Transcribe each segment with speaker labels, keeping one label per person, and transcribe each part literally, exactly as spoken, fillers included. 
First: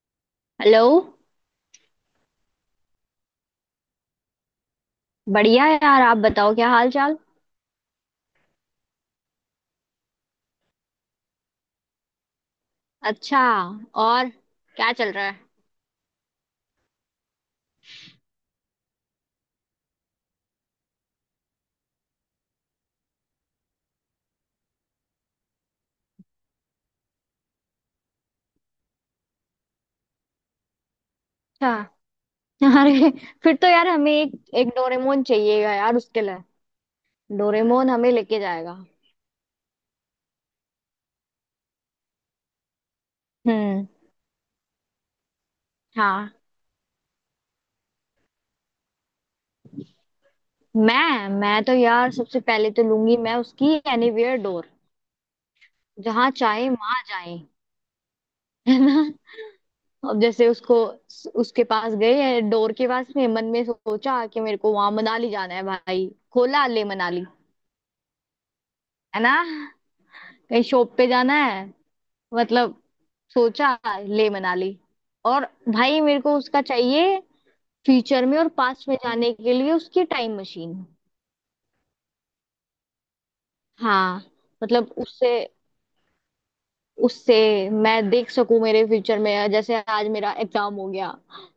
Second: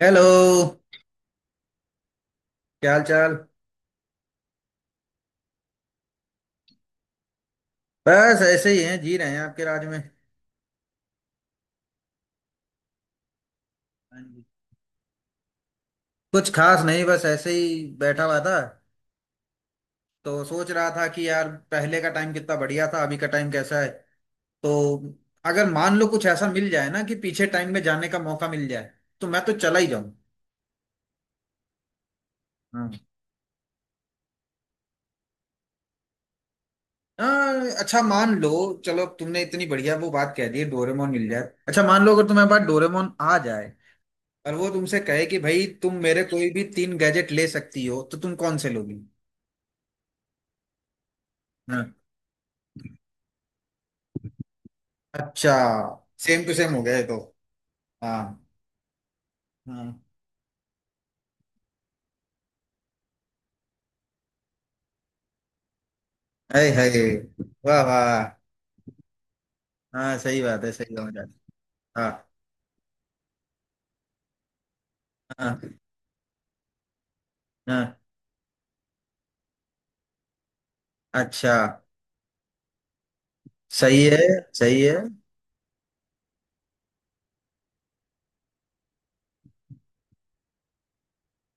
Speaker 1: Hello.
Speaker 2: Hello.
Speaker 1: क्या हाल चाल?
Speaker 2: बढ़िया है यार। आप बताओ, क्या हाल चाल।
Speaker 1: बस ऐसे ही हैं, जी रहे हैं आपके राज में।
Speaker 2: अच्छा।
Speaker 1: हाँ
Speaker 2: और
Speaker 1: जी।
Speaker 2: क्या चल रहा है?
Speaker 1: कुछ खास नहीं, बस ऐसे ही बैठा हुआ था। तो सोच रहा था कि यार पहले का टाइम कितना बढ़िया था, अभी का टाइम कैसा है। तो अगर मान लो कुछ ऐसा मिल जाए ना कि पीछे टाइम में जाने का मौका मिल जाए, तो मैं तो चला ही जाऊं।
Speaker 2: अच्छा।
Speaker 1: हाँ।
Speaker 2: अरे, फिर तो यार हमें एक एक डोरेमोन चाहिएगा यार उसके लिए।
Speaker 1: हाँ,
Speaker 2: डोरेमोन
Speaker 1: अच्छा
Speaker 2: हमें
Speaker 1: मान
Speaker 2: लेके
Speaker 1: लो।
Speaker 2: जाएगा।
Speaker 1: चलो, अब तुमने इतनी बढ़िया वो बात कह दी है, डोरेमोन मिल जाए। अच्छा मान लो अगर तुम्हारे पास डोरेमोन आ जाए
Speaker 2: हम्म।
Speaker 1: और वो तुमसे कहे कि भाई तुम मेरे
Speaker 2: हाँ।
Speaker 1: कोई भी तीन गैजेट ले सकती हो, तो तुम कौन से लोगी?
Speaker 2: मैं मैं तो यार सबसे पहले तो लूंगी मैं उसकी एनीवेयर डोर।
Speaker 1: अच्छा।
Speaker 2: जहाँ
Speaker 1: सेम टू
Speaker 2: चाहे
Speaker 1: सेम हो गया ये
Speaker 2: वहां
Speaker 1: तो।
Speaker 2: जाए,
Speaker 1: हाँ।
Speaker 2: है ना।
Speaker 1: हाँ।
Speaker 2: अब जैसे उसको उसके पास गए डोर के पास में मन में सोचा कि मेरे को वहां मनाली जाना है भाई। खोला,
Speaker 1: हाय
Speaker 2: ले
Speaker 1: हाय।
Speaker 2: मनाली।
Speaker 1: वाह वाह।
Speaker 2: है ना।
Speaker 1: हाँ, सही
Speaker 2: कहीं
Speaker 1: बात है, सही
Speaker 2: शॉप पे
Speaker 1: बात है।
Speaker 2: जाना है,
Speaker 1: हाँ।
Speaker 2: मतलब सोचा, ले मनाली। और
Speaker 1: हाँ।
Speaker 2: भाई मेरे को उसका चाहिए,
Speaker 1: हाँ।
Speaker 2: फ्यूचर में और पास्ट में जाने के लिए उसकी टाइम मशीन।
Speaker 1: अच्छा। सही है,
Speaker 2: हाँ।
Speaker 1: सही
Speaker 2: मतलब
Speaker 1: है।
Speaker 2: उससे उससे मैं देख सकूं मेरे फ्यूचर में। जैसे आज मेरा एग्जाम हो गया,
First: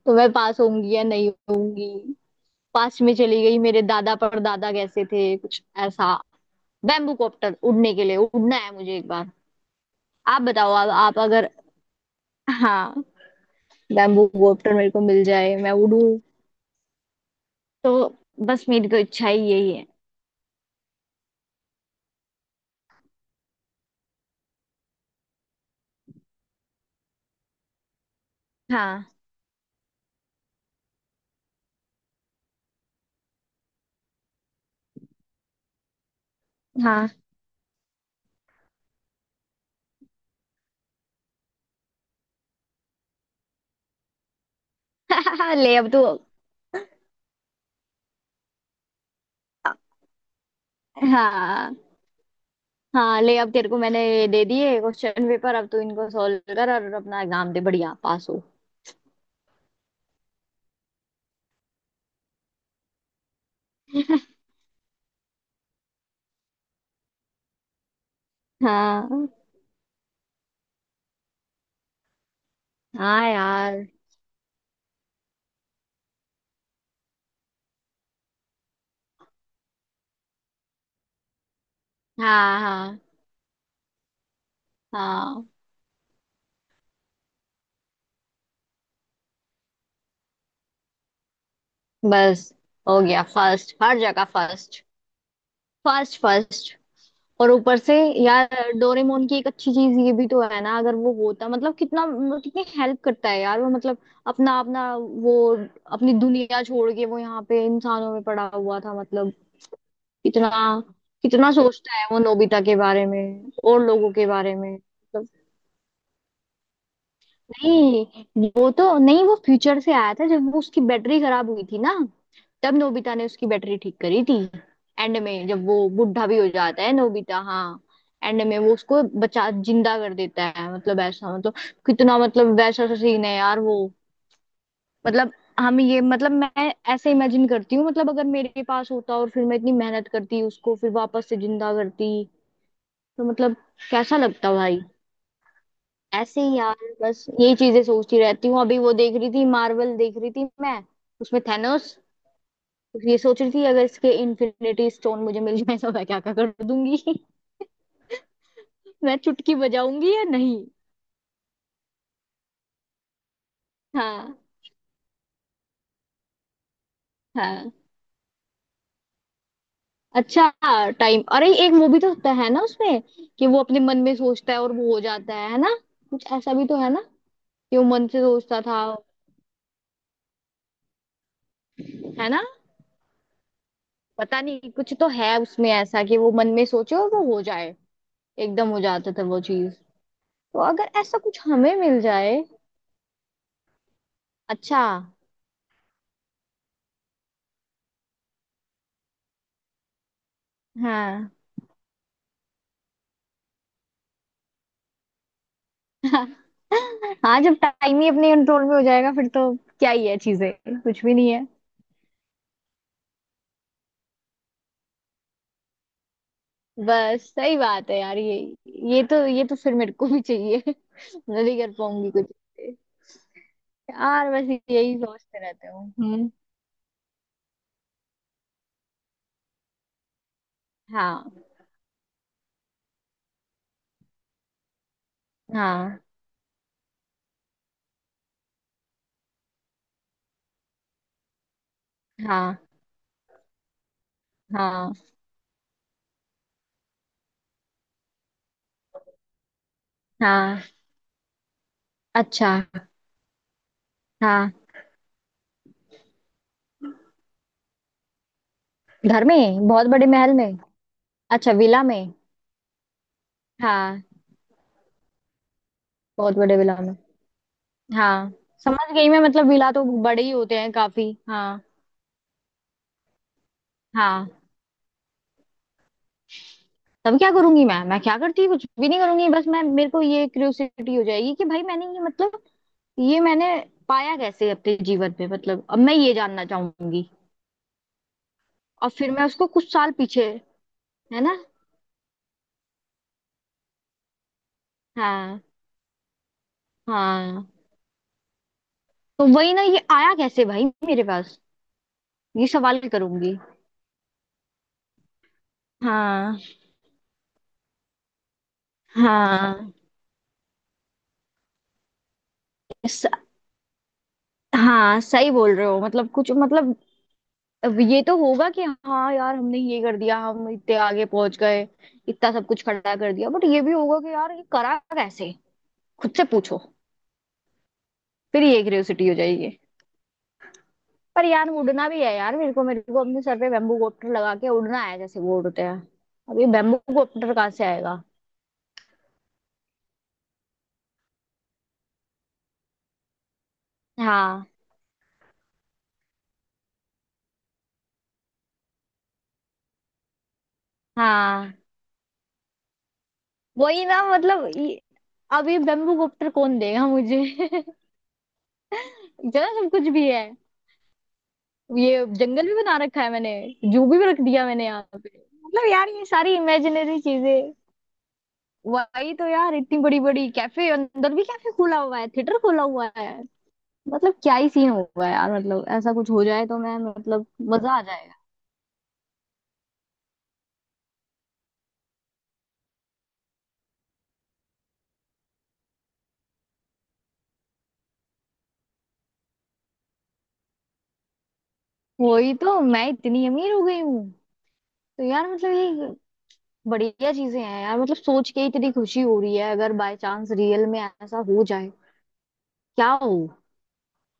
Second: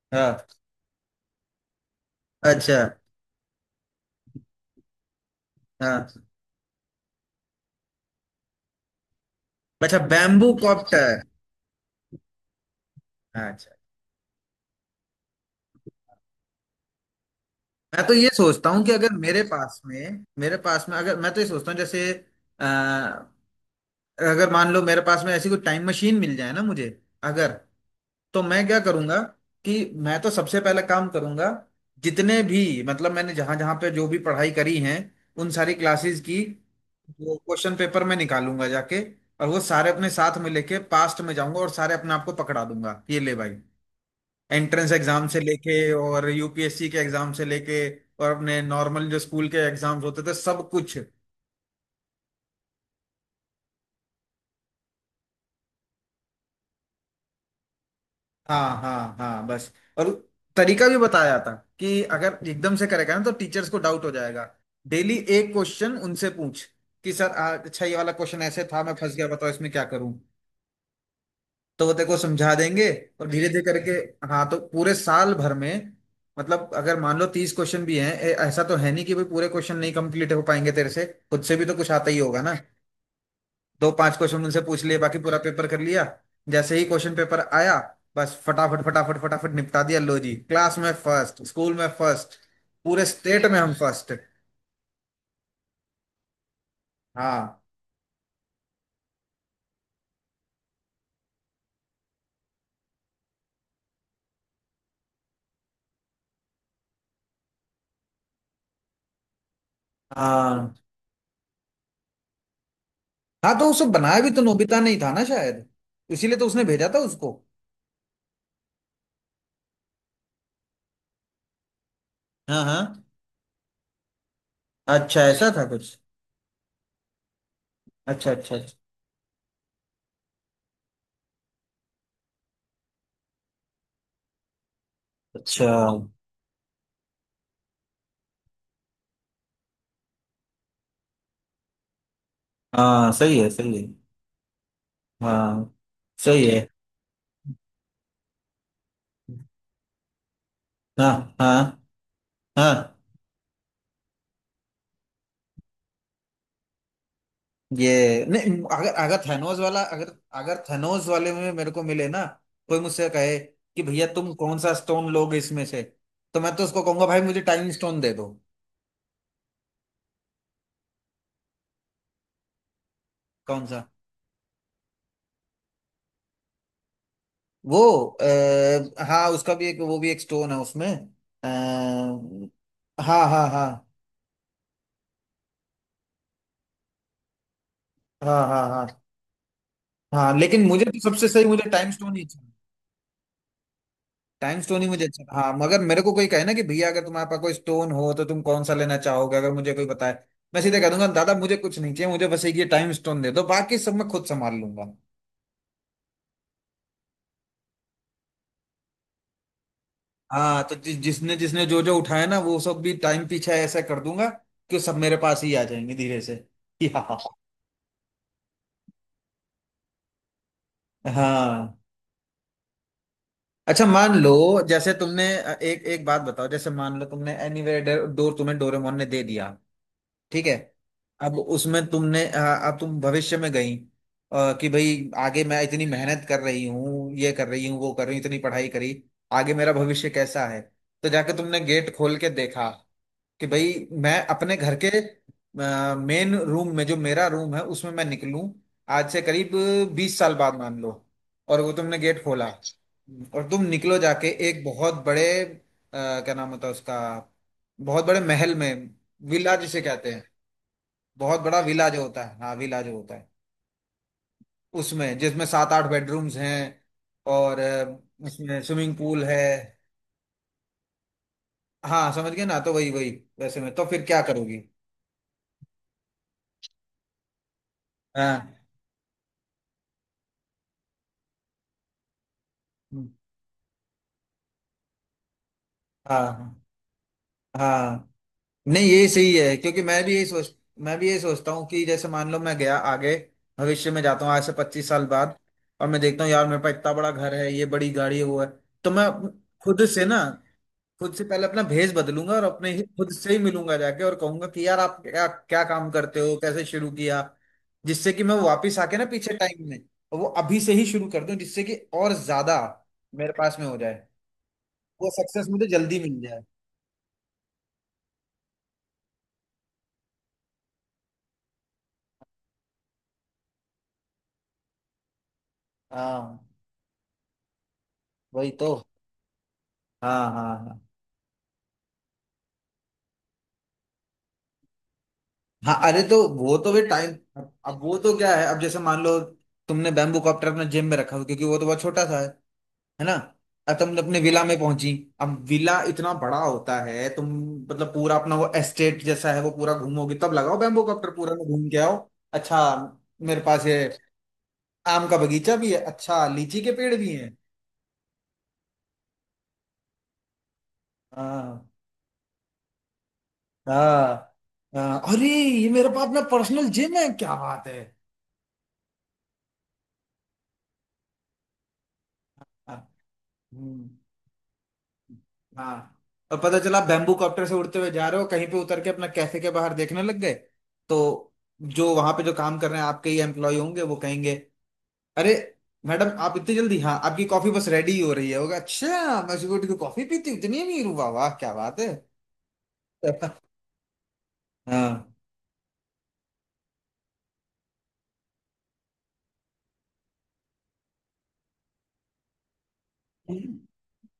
Speaker 2: तो मैं
Speaker 1: हाँ।
Speaker 2: पास होंगी या नहीं होंगी।
Speaker 1: अच्छा।
Speaker 2: पास्ट में चली गई, मेरे दादा परदादा कैसे थे, कुछ
Speaker 1: हाँ।
Speaker 2: ऐसा। बैम्बू कॉप्टर उड़ने के लिए, उड़ना है मुझे एक बार।
Speaker 1: अच्छा,
Speaker 2: आप
Speaker 1: बैम्बू
Speaker 2: बताओ, आप,
Speaker 1: कॉप्टर।
Speaker 2: आप अगर। हाँ।
Speaker 1: अच्छा।
Speaker 2: बैम्बू कॉप्टर मेरे को मिल जाए, मैं उड़ू तो।
Speaker 1: मैं तो ये
Speaker 2: बस
Speaker 1: सोचता हूँ
Speaker 2: मेरी
Speaker 1: कि
Speaker 2: तो
Speaker 1: अगर
Speaker 2: इच्छा
Speaker 1: मेरे
Speaker 2: ही यही
Speaker 1: पास
Speaker 2: है।
Speaker 1: में मेरे पास में अगर मैं तो ये सोचता हूँ जैसे, अ, अगर मान लो मेरे पास में ऐसी कोई टाइम मशीन मिल जाए ना मुझे, अगर, तो मैं क्या
Speaker 2: हाँ
Speaker 1: करूंगा? कि मैं तो सबसे पहला काम करूंगा, जितने भी मतलब मैंने जहां जहां पे जो भी पढ़ाई करी है, उन सारी क्लासेस की
Speaker 2: हाँ।
Speaker 1: वो क्वेश्चन पेपर में निकालूंगा जाके, और वो सारे अपने साथ में लेके पास्ट में जाऊंगा और सारे अपने आप को पकड़ा दूंगा ये ले भाई, एंट्रेंस एग्जाम से
Speaker 2: ले
Speaker 1: लेके
Speaker 2: अब तू।
Speaker 1: और यू पी एस सी के एग्जाम से लेके, और अपने नॉर्मल जो स्कूल के एग्जाम्स होते थे सब कुछ।
Speaker 2: हाँ। हाँ, ले अब तेरे को मैंने ये दे दिए क्वेश्चन पेपर, अब तू इनको सॉल्व कर और अपना एग्जाम दे, बढ़िया पास हो।
Speaker 1: हाँ हाँ हाँ, बस। और तरीका भी बताया था कि अगर एकदम से करेगा ना तो टीचर्स को डाउट हो जाएगा। डेली एक क्वेश्चन उनसे पूछ, कि सर, आ, अच्छा ये वाला क्वेश्चन ऐसे था, मैं फंस गया,
Speaker 2: हाँ।
Speaker 1: बताओ इसमें क्या करूं। तो वो तेरे को समझा देंगे। और
Speaker 2: हाँ
Speaker 1: धीरे धीरे
Speaker 2: यार।
Speaker 1: करके, हाँ, तो पूरे साल भर में, मतलब अगर मान लो तीस क्वेश्चन भी हैं, ए- ऐसा तो है नहीं कि भाई पूरे क्वेश्चन नहीं कंप्लीट हो पाएंगे तेरे से। खुद से भी तो कुछ आता ही होगा ना।
Speaker 2: हाँ हाँ
Speaker 1: दो पांच क्वेश्चन उनसे पूछ लिए, बाकी पूरा
Speaker 2: हाँ,
Speaker 1: पेपर कर लिया। जैसे ही क्वेश्चन पेपर आया, बस फटाफट फटाफट फटाफट निपटा दिया, लो जी, क्लास में फर्स्ट, स्कूल में फर्स्ट,
Speaker 2: बस। हो
Speaker 1: पूरे
Speaker 2: गया
Speaker 1: स्टेट में हम
Speaker 2: फर्स्ट, हर
Speaker 1: फर्स्ट।
Speaker 2: जगह फर्स्ट। First first. और
Speaker 1: हाँ।
Speaker 2: ऊपर से यार, डोरेमोन की एक अच्छी चीज ये भी तो है ना। अगर वो होता, मतलब कितना, मतलब कितनी हेल्प करता है यार वो। मतलब अपना अपना वो, अपनी दुनिया छोड़ के वो यहाँ पे इंसानों में पड़ा हुआ था। मतलब कितना,
Speaker 1: हाँ।
Speaker 2: कितना सोचता है वो नोबिता के बारे में
Speaker 1: हाँ, तो
Speaker 2: और
Speaker 1: उसे
Speaker 2: लोगों
Speaker 1: बनाया
Speaker 2: के
Speaker 1: भी तो
Speaker 2: बारे में
Speaker 1: नोबिता नहीं था ना
Speaker 2: मतलब।
Speaker 1: शायद, इसीलिए तो उसने भेजा था उसको।
Speaker 2: नहीं वो तो नहीं, वो फ्यूचर से आया था जब वो उसकी बैटरी खराब हुई थी ना।
Speaker 1: हाँ।
Speaker 2: तब
Speaker 1: हाँ,
Speaker 2: नोबिता ने उसकी बैटरी ठीक करी थी। एंड
Speaker 1: अच्छा
Speaker 2: में
Speaker 1: ऐसा था
Speaker 2: जब वो
Speaker 1: कुछ।
Speaker 2: बुढ़ा भी हो जाता है नोबिता, हाँ।
Speaker 1: अच्छा
Speaker 2: एंड
Speaker 1: अच्छा
Speaker 2: में वो
Speaker 1: अच्छा।
Speaker 2: उसको बचा, जिंदा कर देता है, मतलब ऐसा, मतलब कितना, मतलब वैसा सा सीन है यार वो। मतलब
Speaker 1: अच्छा।
Speaker 2: हम ये, मतलब मैं ऐसे इमेजिन करती हूँ। मतलब अगर मेरे पास होता और फिर मैं इतनी मेहनत करती उसको, फिर वापस से जिंदा करती
Speaker 1: हाँ,
Speaker 2: तो
Speaker 1: सही है,
Speaker 2: मतलब
Speaker 1: सही है।
Speaker 2: कैसा लगता भाई।
Speaker 1: हाँ,
Speaker 2: ऐसे
Speaker 1: सही
Speaker 2: ही
Speaker 1: है।
Speaker 2: यार, बस यही चीजें सोचती रहती हूँ। अभी वो देख रही थी, मार्वल देख रही थी मैं,
Speaker 1: हाँ।
Speaker 2: उसमें
Speaker 1: हाँ।
Speaker 2: थैनोस।
Speaker 1: हाँ।
Speaker 2: तो ये सोच रही थी अगर इसके इन्फिनिटी स्टोन मुझे मिल जाए तो मैं क्या क्या कर दूंगी।
Speaker 1: ये नहीं, अगर
Speaker 2: मैं
Speaker 1: अगर
Speaker 2: चुटकी
Speaker 1: थेनोस वाला, अगर
Speaker 2: बजाऊंगी या
Speaker 1: अगर
Speaker 2: नहीं।
Speaker 1: थेनोस वाले में मेरे को मिले ना, कोई मुझसे कहे कि भैया तुम
Speaker 2: हाँ।
Speaker 1: कौन सा स्टोन लोगे इसमें से, तो मैं तो उसको कहूंगा भाई मुझे टाइम
Speaker 2: हाँ।
Speaker 1: स्टोन दे दो।
Speaker 2: अच्छा। टाइम, अरे एक मूवी तो होता है ना उसमें, कि वो
Speaker 1: कौन
Speaker 2: अपने
Speaker 1: सा?
Speaker 2: मन में सोचता है और वो हो जाता है है ना। कुछ ऐसा भी तो है ना, कि वो मन
Speaker 1: वो,
Speaker 2: से सोचता था।
Speaker 1: आ, हाँ, उसका भी एक, वो भी एक स्टोन है उसमें। आ,
Speaker 2: है ना।
Speaker 1: हाँ। हाँ। हाँ।
Speaker 2: पता नहीं कुछ तो है उसमें ऐसा कि वो मन में सोचे और वो हो जाए।
Speaker 1: हाँ। हाँ।
Speaker 2: एकदम हो
Speaker 1: हाँ।
Speaker 2: जाता था वो चीज।
Speaker 1: हाँ।
Speaker 2: तो
Speaker 1: लेकिन मुझे
Speaker 2: अगर
Speaker 1: तो
Speaker 2: ऐसा
Speaker 1: सबसे
Speaker 2: कुछ
Speaker 1: सही, मुझे
Speaker 2: हमें
Speaker 1: टाइम
Speaker 2: मिल
Speaker 1: स्टोन ही
Speaker 2: जाए।
Speaker 1: चाहिए, टाइम स्टोन
Speaker 2: अच्छा।
Speaker 1: ही मुझे। अच्छा। हाँ, मगर मेरे को कोई कहे ना कि भैया अगर तुम्हारे पास कोई स्टोन हो तो तुम कौन सा लेना चाहोगे, अगर मुझे कोई बताए, मैं सीधे कह दूंगा,
Speaker 2: हाँ।
Speaker 1: दादा मुझे कुछ नहीं चाहिए, मुझे बस एक ये टाइम स्टोन दे दो, बाकी सब मैं खुद संभाल लूंगा।
Speaker 2: हाँ, जब टाइम ही अपने कंट्रोल में हो जाएगा फिर तो क्या ही है चीजें।
Speaker 1: हाँ, तो जि,
Speaker 2: कुछ भी नहीं
Speaker 1: जिसने
Speaker 2: है।
Speaker 1: जिसने जो जो उठाया ना, वो सब भी टाइम पीछे ऐसा कर दूंगा कि सब मेरे पास ही आ जाएंगे धीरे से। हाँ।
Speaker 2: बस सही बात है यार ये। ये तो, ये तो फिर मेरे को भी चाहिए। मैं भी कर
Speaker 1: हाँ,
Speaker 2: पाऊंगी कुछ।
Speaker 1: अच्छा मान
Speaker 2: यार
Speaker 1: लो।
Speaker 2: बस
Speaker 1: जैसे
Speaker 2: यही
Speaker 1: तुमने,
Speaker 2: सोचते
Speaker 1: अ,
Speaker 2: रहते
Speaker 1: एक
Speaker 2: हूँ।
Speaker 1: एक बात
Speaker 2: हम्म।
Speaker 1: बताओ, जैसे मान लो तुमने एनीवेयर डोर तुम्हें डोरेमोन ने दे दिया, ठीक है।
Speaker 2: हाँ।
Speaker 1: अब उसमें तुमने, हाँ, अब तुम भविष्य में गई, अ, कि भाई आगे मैं इतनी
Speaker 2: हाँ।
Speaker 1: मेहनत कर रही हूँ, ये कर रही हूँ, वो कर रही हूँ, इतनी पढ़ाई करी, आगे मेरा भविष्य कैसा है। तो जाके तुमने गेट खोल के
Speaker 2: हाँ।
Speaker 1: देखा कि भाई मैं अपने घर के
Speaker 2: हाँ।
Speaker 1: मेन रूम में, जो मेरा रूम है, उसमें मैं निकलूं आज से करीब बीस साल बाद,
Speaker 2: हाँ।
Speaker 1: मान लो। और वो तुमने गेट खोला
Speaker 2: अच्छा।
Speaker 1: और तुम निकलो जाके
Speaker 2: हाँ।
Speaker 1: एक बहुत बड़े, अ, क्या नाम होता है उसका, बहुत बड़े महल में,
Speaker 2: घर
Speaker 1: विला
Speaker 2: में।
Speaker 1: जिसे
Speaker 2: बहुत बड़े
Speaker 1: कहते हैं,
Speaker 2: महल में।
Speaker 1: बहुत
Speaker 2: अच्छा,
Speaker 1: बड़ा
Speaker 2: विला
Speaker 1: विला जो
Speaker 2: में।
Speaker 1: होता है, हाँ विला जो होता है,
Speaker 2: हाँ,
Speaker 1: उसमें, जिसमें सात आठ बेडरूम्स
Speaker 2: बहुत बड़े विला
Speaker 1: हैं,
Speaker 2: में।
Speaker 1: और, अ,
Speaker 2: हाँ,
Speaker 1: उसमें
Speaker 2: समझ
Speaker 1: स्विमिंग
Speaker 2: गई मैं,
Speaker 1: पूल है।
Speaker 2: मतलब विला तो बड़े ही होते हैं काफी, हाँ।
Speaker 1: हाँ, समझ गए ना, तो वही वही। वैसे में तो फिर क्या
Speaker 2: हाँ।
Speaker 1: करोगी?
Speaker 2: तब क्या करूंगी मैं, मैं क्या करती,
Speaker 1: हाँ।
Speaker 2: कुछ भी नहीं करूंगी, बस मैं, मेरे को ये क्यूरियोसिटी हो जाएगी कि भाई मैंने ये मतलब,
Speaker 1: हम्म।
Speaker 2: ये मैंने पाया कैसे अपने जीवन में, मतलब अब मैं ये जानना
Speaker 1: हाँ।
Speaker 2: चाहूंगी।
Speaker 1: हाँ, नहीं
Speaker 2: और
Speaker 1: ये
Speaker 2: फिर मैं
Speaker 1: सही
Speaker 2: उसको
Speaker 1: है,
Speaker 2: कुछ
Speaker 1: क्योंकि
Speaker 2: साल
Speaker 1: मैं भी
Speaker 2: पीछे।
Speaker 1: यही सोच, मैं भी यही
Speaker 2: है ना।
Speaker 1: सोचता हूँ कि जैसे मान लो मैं गया आगे, भविष्य में जाता हूँ आज से पच्चीस साल बाद,
Speaker 2: हाँ।
Speaker 1: और मैं देखता हूँ यार मेरे पास इतना बड़ा घर
Speaker 2: हाँ,
Speaker 1: है, ये बड़ी गाड़ी है, वो है, तो मैं
Speaker 2: तो वही ना, ये
Speaker 1: खुद से
Speaker 2: आया
Speaker 1: ना,
Speaker 2: कैसे भाई मेरे
Speaker 1: खुद से
Speaker 2: पास।
Speaker 1: पहले अपना भेष बदलूंगा और
Speaker 2: ये
Speaker 1: अपने
Speaker 2: सवाल
Speaker 1: ही खुद से
Speaker 2: करूंगी।
Speaker 1: ही मिलूंगा जाके और कहूंगा कि यार आप क्या क्या काम करते हो,
Speaker 2: हाँ।
Speaker 1: कैसे शुरू किया, जिससे कि मैं वापिस आके ना पीछे टाइम
Speaker 2: हाँ।
Speaker 1: में, और वो अभी से ही शुरू कर दूं, जिससे कि और ज्यादा
Speaker 2: स,
Speaker 1: मेरे पास में हो जाए,
Speaker 2: हाँ,
Speaker 1: वो
Speaker 2: सही
Speaker 1: सक्सेस
Speaker 2: बोल रहे
Speaker 1: मुझे
Speaker 2: हो,
Speaker 1: जल्दी
Speaker 2: मतलब
Speaker 1: मिल
Speaker 2: कुछ
Speaker 1: जाए।
Speaker 2: मतलब। अब ये तो होगा कि हाँ यार हमने ये कर दिया, हम इतने आगे पहुंच गए, इतना सब कुछ खड़ा कर दिया, बट ये भी होगा कि यार ये करा कैसे। खुद से
Speaker 1: हाँ,
Speaker 2: पूछो। फिर
Speaker 1: वही
Speaker 2: ये
Speaker 1: तो।
Speaker 2: क्यूरियोसिटी हो जाएगी।
Speaker 1: हाँ। हाँ। हाँ।
Speaker 2: पर यार उड़ना भी है यार, मेरे को, मेरे को अपने सर पे बेम्बू कॉप्टर लगा के उड़ना है जैसे वो उड़ते
Speaker 1: हाँ,
Speaker 2: हैं।
Speaker 1: अरे तो
Speaker 2: अब ये
Speaker 1: वो तो
Speaker 2: बेम्बू
Speaker 1: भी टाइम,
Speaker 2: कॉप्टर कहाँ
Speaker 1: अब
Speaker 2: से
Speaker 1: अब वो
Speaker 2: आएगा।
Speaker 1: तो क्या है, अब जैसे मान लो तुमने बैम्बू कॉप्टर अपने जिम में रखा हो, क्योंकि वो तो बहुत छोटा सा है है ना। अब तुम अपने विला
Speaker 2: हाँ।
Speaker 1: में पहुंची, अब विला इतना बड़ा होता है, तुम, मतलब पूरा अपना वो एस्टेट जैसा है, वो पूरा घूमोगे, तब लगाओ बैम्बू कॉप्टर, पूरा में
Speaker 2: हाँ,
Speaker 1: घूम के आओ। अच्छा, मेरे पास ये
Speaker 2: वही ना मतलब ये-
Speaker 1: आम का
Speaker 2: अब
Speaker 1: बगीचा
Speaker 2: ये
Speaker 1: भी है,
Speaker 2: बेम्बू
Speaker 1: अच्छा
Speaker 2: कॉप्टर कौन
Speaker 1: लीची के
Speaker 2: देगा
Speaker 1: पेड़ भी
Speaker 2: मुझे।
Speaker 1: हैं।
Speaker 2: जरा सब कुछ भी है।
Speaker 1: हाँ।
Speaker 2: ये जंगल भी बना रखा है मैंने। जू भी रख
Speaker 1: हाँ।
Speaker 2: दिया मैंने यहाँ
Speaker 1: हाँ,
Speaker 2: पे।
Speaker 1: अरे ये
Speaker 2: मतलब
Speaker 1: मेरे
Speaker 2: यार ये
Speaker 1: पास अपना
Speaker 2: सारी
Speaker 1: पर्सनल जिम
Speaker 2: इमेजिनरी
Speaker 1: है, क्या
Speaker 2: चीजें।
Speaker 1: बात है।
Speaker 2: वही तो यार, इतनी बड़ी बड़ी कैफे, अंदर भी कैफे खुला हुआ है, थिएटर खुला
Speaker 1: हाँ।
Speaker 2: हुआ है।
Speaker 1: हम्म।
Speaker 2: मतलब क्या ही सीन होगा यार, मतलब
Speaker 1: हाँ।
Speaker 2: ऐसा कुछ हो
Speaker 1: और
Speaker 2: जाए तो
Speaker 1: पता
Speaker 2: मैं
Speaker 1: चला बैम्बू
Speaker 2: मतलब।
Speaker 1: कॉप्टर से
Speaker 2: मजा
Speaker 1: उड़ते
Speaker 2: आ
Speaker 1: हुए जा
Speaker 2: जाएगा।
Speaker 1: रहे हो, कहीं पे उतर के अपना कैफे के बाहर देखने लग गए, तो जो वहां पे जो काम कर रहे हैं, आपके ही एम्प्लॉय होंगे, वो कहेंगे, अरे मैडम आप इतनी जल्दी, हाँ आपकी कॉफी बस रेडी हो रही है होगा, अच्छा, मैं सुबह उठ के कॉफी पीती हूँ, इतनी अमीर हूँ, वाह वाह क्या बात है।
Speaker 2: वही तो, मैं इतनी अमीर हो गई हूँ। तो
Speaker 1: हाँ।
Speaker 2: यार मतलब ये, बढ़िया चीजें हैं यार, मतलब सोच के ही इतनी खुशी हो रही है। अगर बाय चांस रियल में ऐसा हो जाए, क्या हो।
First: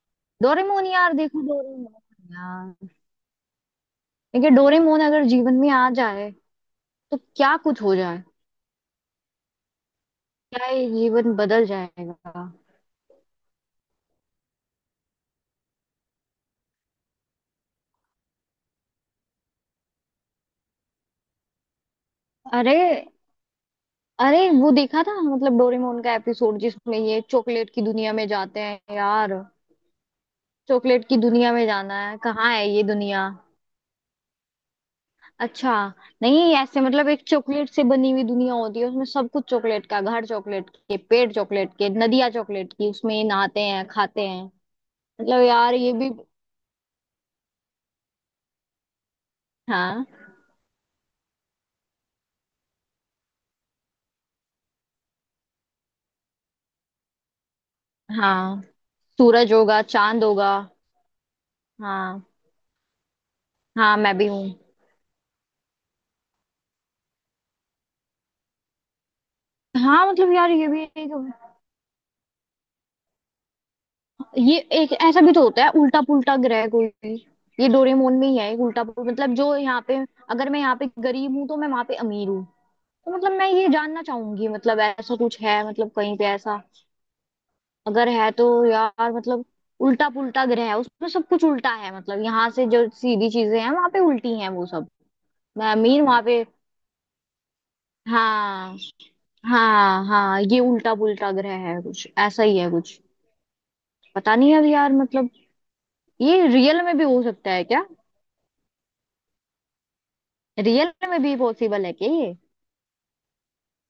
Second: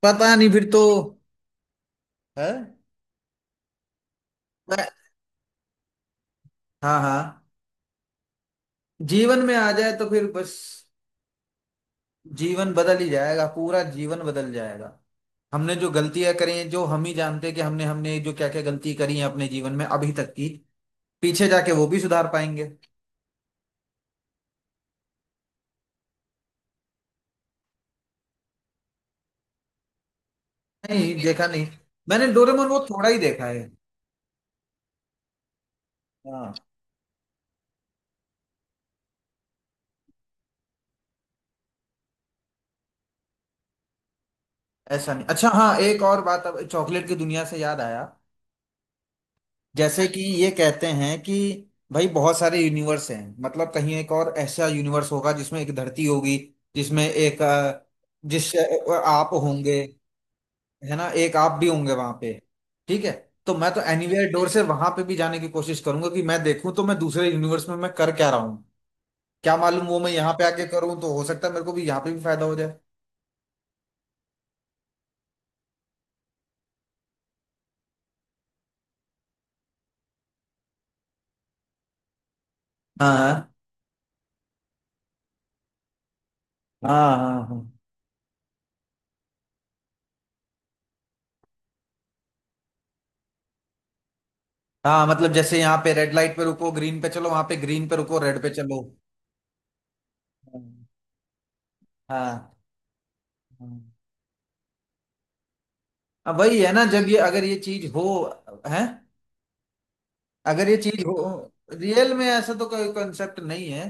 Speaker 1: पता नहीं फिर तो,
Speaker 2: डोरेमोन यार, देखो डोरेमोन
Speaker 1: है।
Speaker 2: यार, देखिए
Speaker 1: मैं-
Speaker 2: डोरेमोन अगर जीवन में आ जाए
Speaker 1: हाँ।
Speaker 2: तो
Speaker 1: हाँ,
Speaker 2: क्या कुछ हो जाए,
Speaker 1: जीवन में आ जाए तो फिर बस
Speaker 2: क्या ये जीवन बदल जाएगा।
Speaker 1: जीवन बदल ही जाएगा, पूरा जीवन बदल जाएगा। हमने जो गलतियां करी हैं, जो हम ही जानते हैं कि हमने हमने जो क्या क्या गलती करी है अपने जीवन में अभी तक की, पीछे जाके वो भी सुधार पाएंगे।
Speaker 2: अरे, अरे वो देखा था मतलब डोरेमोन का एपिसोड जिसमें ये चॉकलेट की दुनिया में जाते हैं यार। चॉकलेट
Speaker 1: नहीं
Speaker 2: की
Speaker 1: देखा
Speaker 2: दुनिया में
Speaker 1: नहीं,
Speaker 2: जाना है,
Speaker 1: मैंने
Speaker 2: कहाँ
Speaker 1: डोरेमोन
Speaker 2: है
Speaker 1: वो
Speaker 2: ये
Speaker 1: थोड़ा ही
Speaker 2: दुनिया।
Speaker 1: देखा है।
Speaker 2: अच्छा।
Speaker 1: हाँ।
Speaker 2: नहीं ऐसे, मतलब एक चॉकलेट से बनी हुई दुनिया होती है, उसमें सब कुछ चॉकलेट का, घर चॉकलेट के, पेड़ चॉकलेट के, नदियाँ चॉकलेट की, उसमें नहाते हैं खाते हैं।
Speaker 1: ऐसा नहीं,
Speaker 2: मतलब
Speaker 1: अच्छा
Speaker 2: यार
Speaker 1: हाँ,
Speaker 2: ये
Speaker 1: एक
Speaker 2: भी।
Speaker 1: और बात, अब चॉकलेट की दुनिया से याद आया,
Speaker 2: हाँ।
Speaker 1: जैसे कि ये कहते हैं कि भाई बहुत सारे यूनिवर्स हैं, मतलब कहीं एक और ऐसा यूनिवर्स होगा जिसमें एक धरती होगी, जिसमें एक, अ, जिस
Speaker 2: हाँ,
Speaker 1: अ, आप
Speaker 2: सूरज होगा,
Speaker 1: होंगे,
Speaker 2: चांद होगा।
Speaker 1: है ना, एक आप भी होंगे वहां
Speaker 2: हाँ।
Speaker 1: पे, ठीक है। तो मैं तो
Speaker 2: हाँ, मैं भी
Speaker 1: एनीवेयर डोर से
Speaker 2: हूँ।
Speaker 1: वहां पे भी जाने की कोशिश करूंगा कि मैं देखूं तो मैं दूसरे यूनिवर्स में मैं कर क्या रहा हूँ। क्या मालूम वो
Speaker 2: हाँ,
Speaker 1: मैं
Speaker 2: मतलब
Speaker 1: यहाँ पे
Speaker 2: यार
Speaker 1: आके
Speaker 2: ये भी
Speaker 1: करूँ
Speaker 2: एक,
Speaker 1: तो हो सकता है मेरे को भी यहाँ पे भी फायदा हो जाए।
Speaker 2: ये एक ऐसा भी तो होता है, उल्टा पुल्टा ग्रह कोई भी। ये डोरेमोन में ही है, एक उल्टा पुल्टा, मतलब जो यहाँ पे, अगर मैं यहाँ पे गरीब हूँ तो मैं वहां पे अमीर हूँ। तो
Speaker 1: हाँ।
Speaker 2: मतलब मैं
Speaker 1: हाँ।
Speaker 2: ये जानना चाहूंगी मतलब ऐसा कुछ है, मतलब कहीं पे ऐसा।
Speaker 1: हाँ। हाँ। हाँ।
Speaker 2: अगर है तो यार मतलब, उल्टा पुल्टा ग्रह है, उसमें सब कुछ उल्टा है, मतलब यहाँ से जो सीधी चीजें हैं वहां पे उल्टी हैं वो सब।
Speaker 1: हाँ, मतलब जैसे
Speaker 2: मैं
Speaker 1: यहाँ पे
Speaker 2: अमीर
Speaker 1: रेड
Speaker 2: वहां
Speaker 1: लाइट पे
Speaker 2: पे।
Speaker 1: रुको, ग्रीन पे चलो, वहां पे ग्रीन पे रुको, रेड पे
Speaker 2: हाँ।
Speaker 1: चलो।
Speaker 2: हाँ हाँ, ये
Speaker 1: हाँ।
Speaker 2: उल्टा पुल्टा ग्रह है, कुछ ऐसा
Speaker 1: हाँ।
Speaker 2: ही है कुछ।
Speaker 1: हाँ।
Speaker 2: पता नहीं अब यार मतलब,
Speaker 1: अब
Speaker 2: ये
Speaker 1: वही है
Speaker 2: रियल
Speaker 1: ना,
Speaker 2: में भी
Speaker 1: जब ये
Speaker 2: हो
Speaker 1: अगर
Speaker 2: सकता
Speaker 1: ये
Speaker 2: है क्या?
Speaker 1: चीज हो, है, अगर ये
Speaker 2: रियल
Speaker 1: चीज हो
Speaker 2: में भी पॉसिबल है क्या
Speaker 1: रियल में,
Speaker 2: ये?
Speaker 1: ऐसा तो कोई कॉन्सेप्ट नहीं है,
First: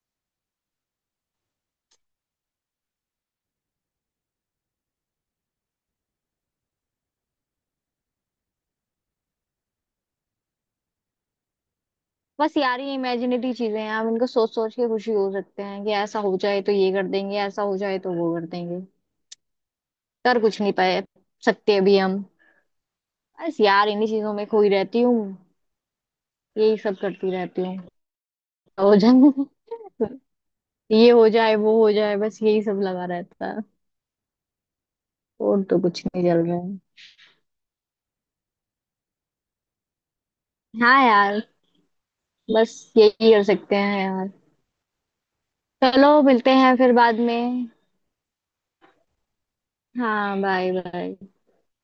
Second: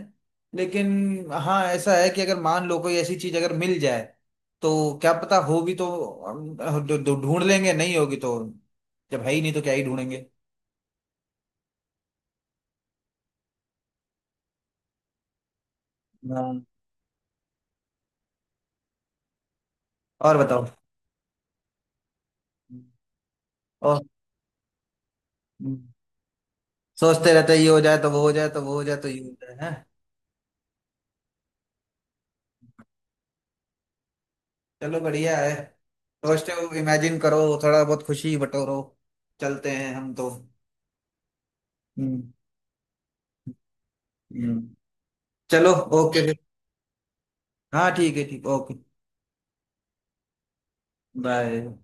Speaker 1: लेकिन हाँ, ऐसा है कि अगर मान लो कोई ऐसी चीज अगर मिल जाए, तो क्या पता, होगी तो हम ढू- ढू- ढूंढ लेंगे, नहीं होगी तो, जब है ही नहीं तो क्या ही ढूंढेंगे।
Speaker 2: बस यार ये इमेजिनेटरी चीजें हैं, हम इनको सोच सोच के खुशी हो सकते हैं कि ऐसा हो
Speaker 1: हाँ,
Speaker 2: जाए तो ये कर देंगे, ऐसा हो जाए तो वो कर देंगे।
Speaker 1: और
Speaker 2: कर कुछ
Speaker 1: बताओ।
Speaker 2: नहीं पाए सकते अभी हम।
Speaker 1: हम्म।
Speaker 2: बस यार
Speaker 1: और।
Speaker 2: इन्हीं चीजों में खोई रहती हूँ,
Speaker 1: हम्म,
Speaker 2: यही सब करती
Speaker 1: सोचते रहते हैं,
Speaker 2: रहती
Speaker 1: ये
Speaker 2: हूँ।
Speaker 1: हो जाए तो वो हो जाए तो वो हो जाए
Speaker 2: हो
Speaker 1: तो ये हो
Speaker 2: जाए।
Speaker 1: जाए, है।
Speaker 2: ये हो जाए वो हो जाए, बस यही सब लगा रहता है।
Speaker 1: चलो बढ़िया है,
Speaker 2: और तो कुछ नहीं चल रहा
Speaker 1: पॉजिटिव
Speaker 2: है।
Speaker 1: इमेजिन करो, थोड़ा बहुत खुशी बटोरो, चलते हैं हम तो।
Speaker 2: हाँ यार,
Speaker 1: हम्म।
Speaker 2: बस यही कर सकते हैं यार।
Speaker 1: हम्म। चलो,
Speaker 2: चलो
Speaker 1: ओके फिर।
Speaker 2: मिलते हैं फिर बाद में।
Speaker 1: हाँ ठीक है, ठीक, ओके
Speaker 2: हाँ, बाय बाय।
Speaker 1: बाय।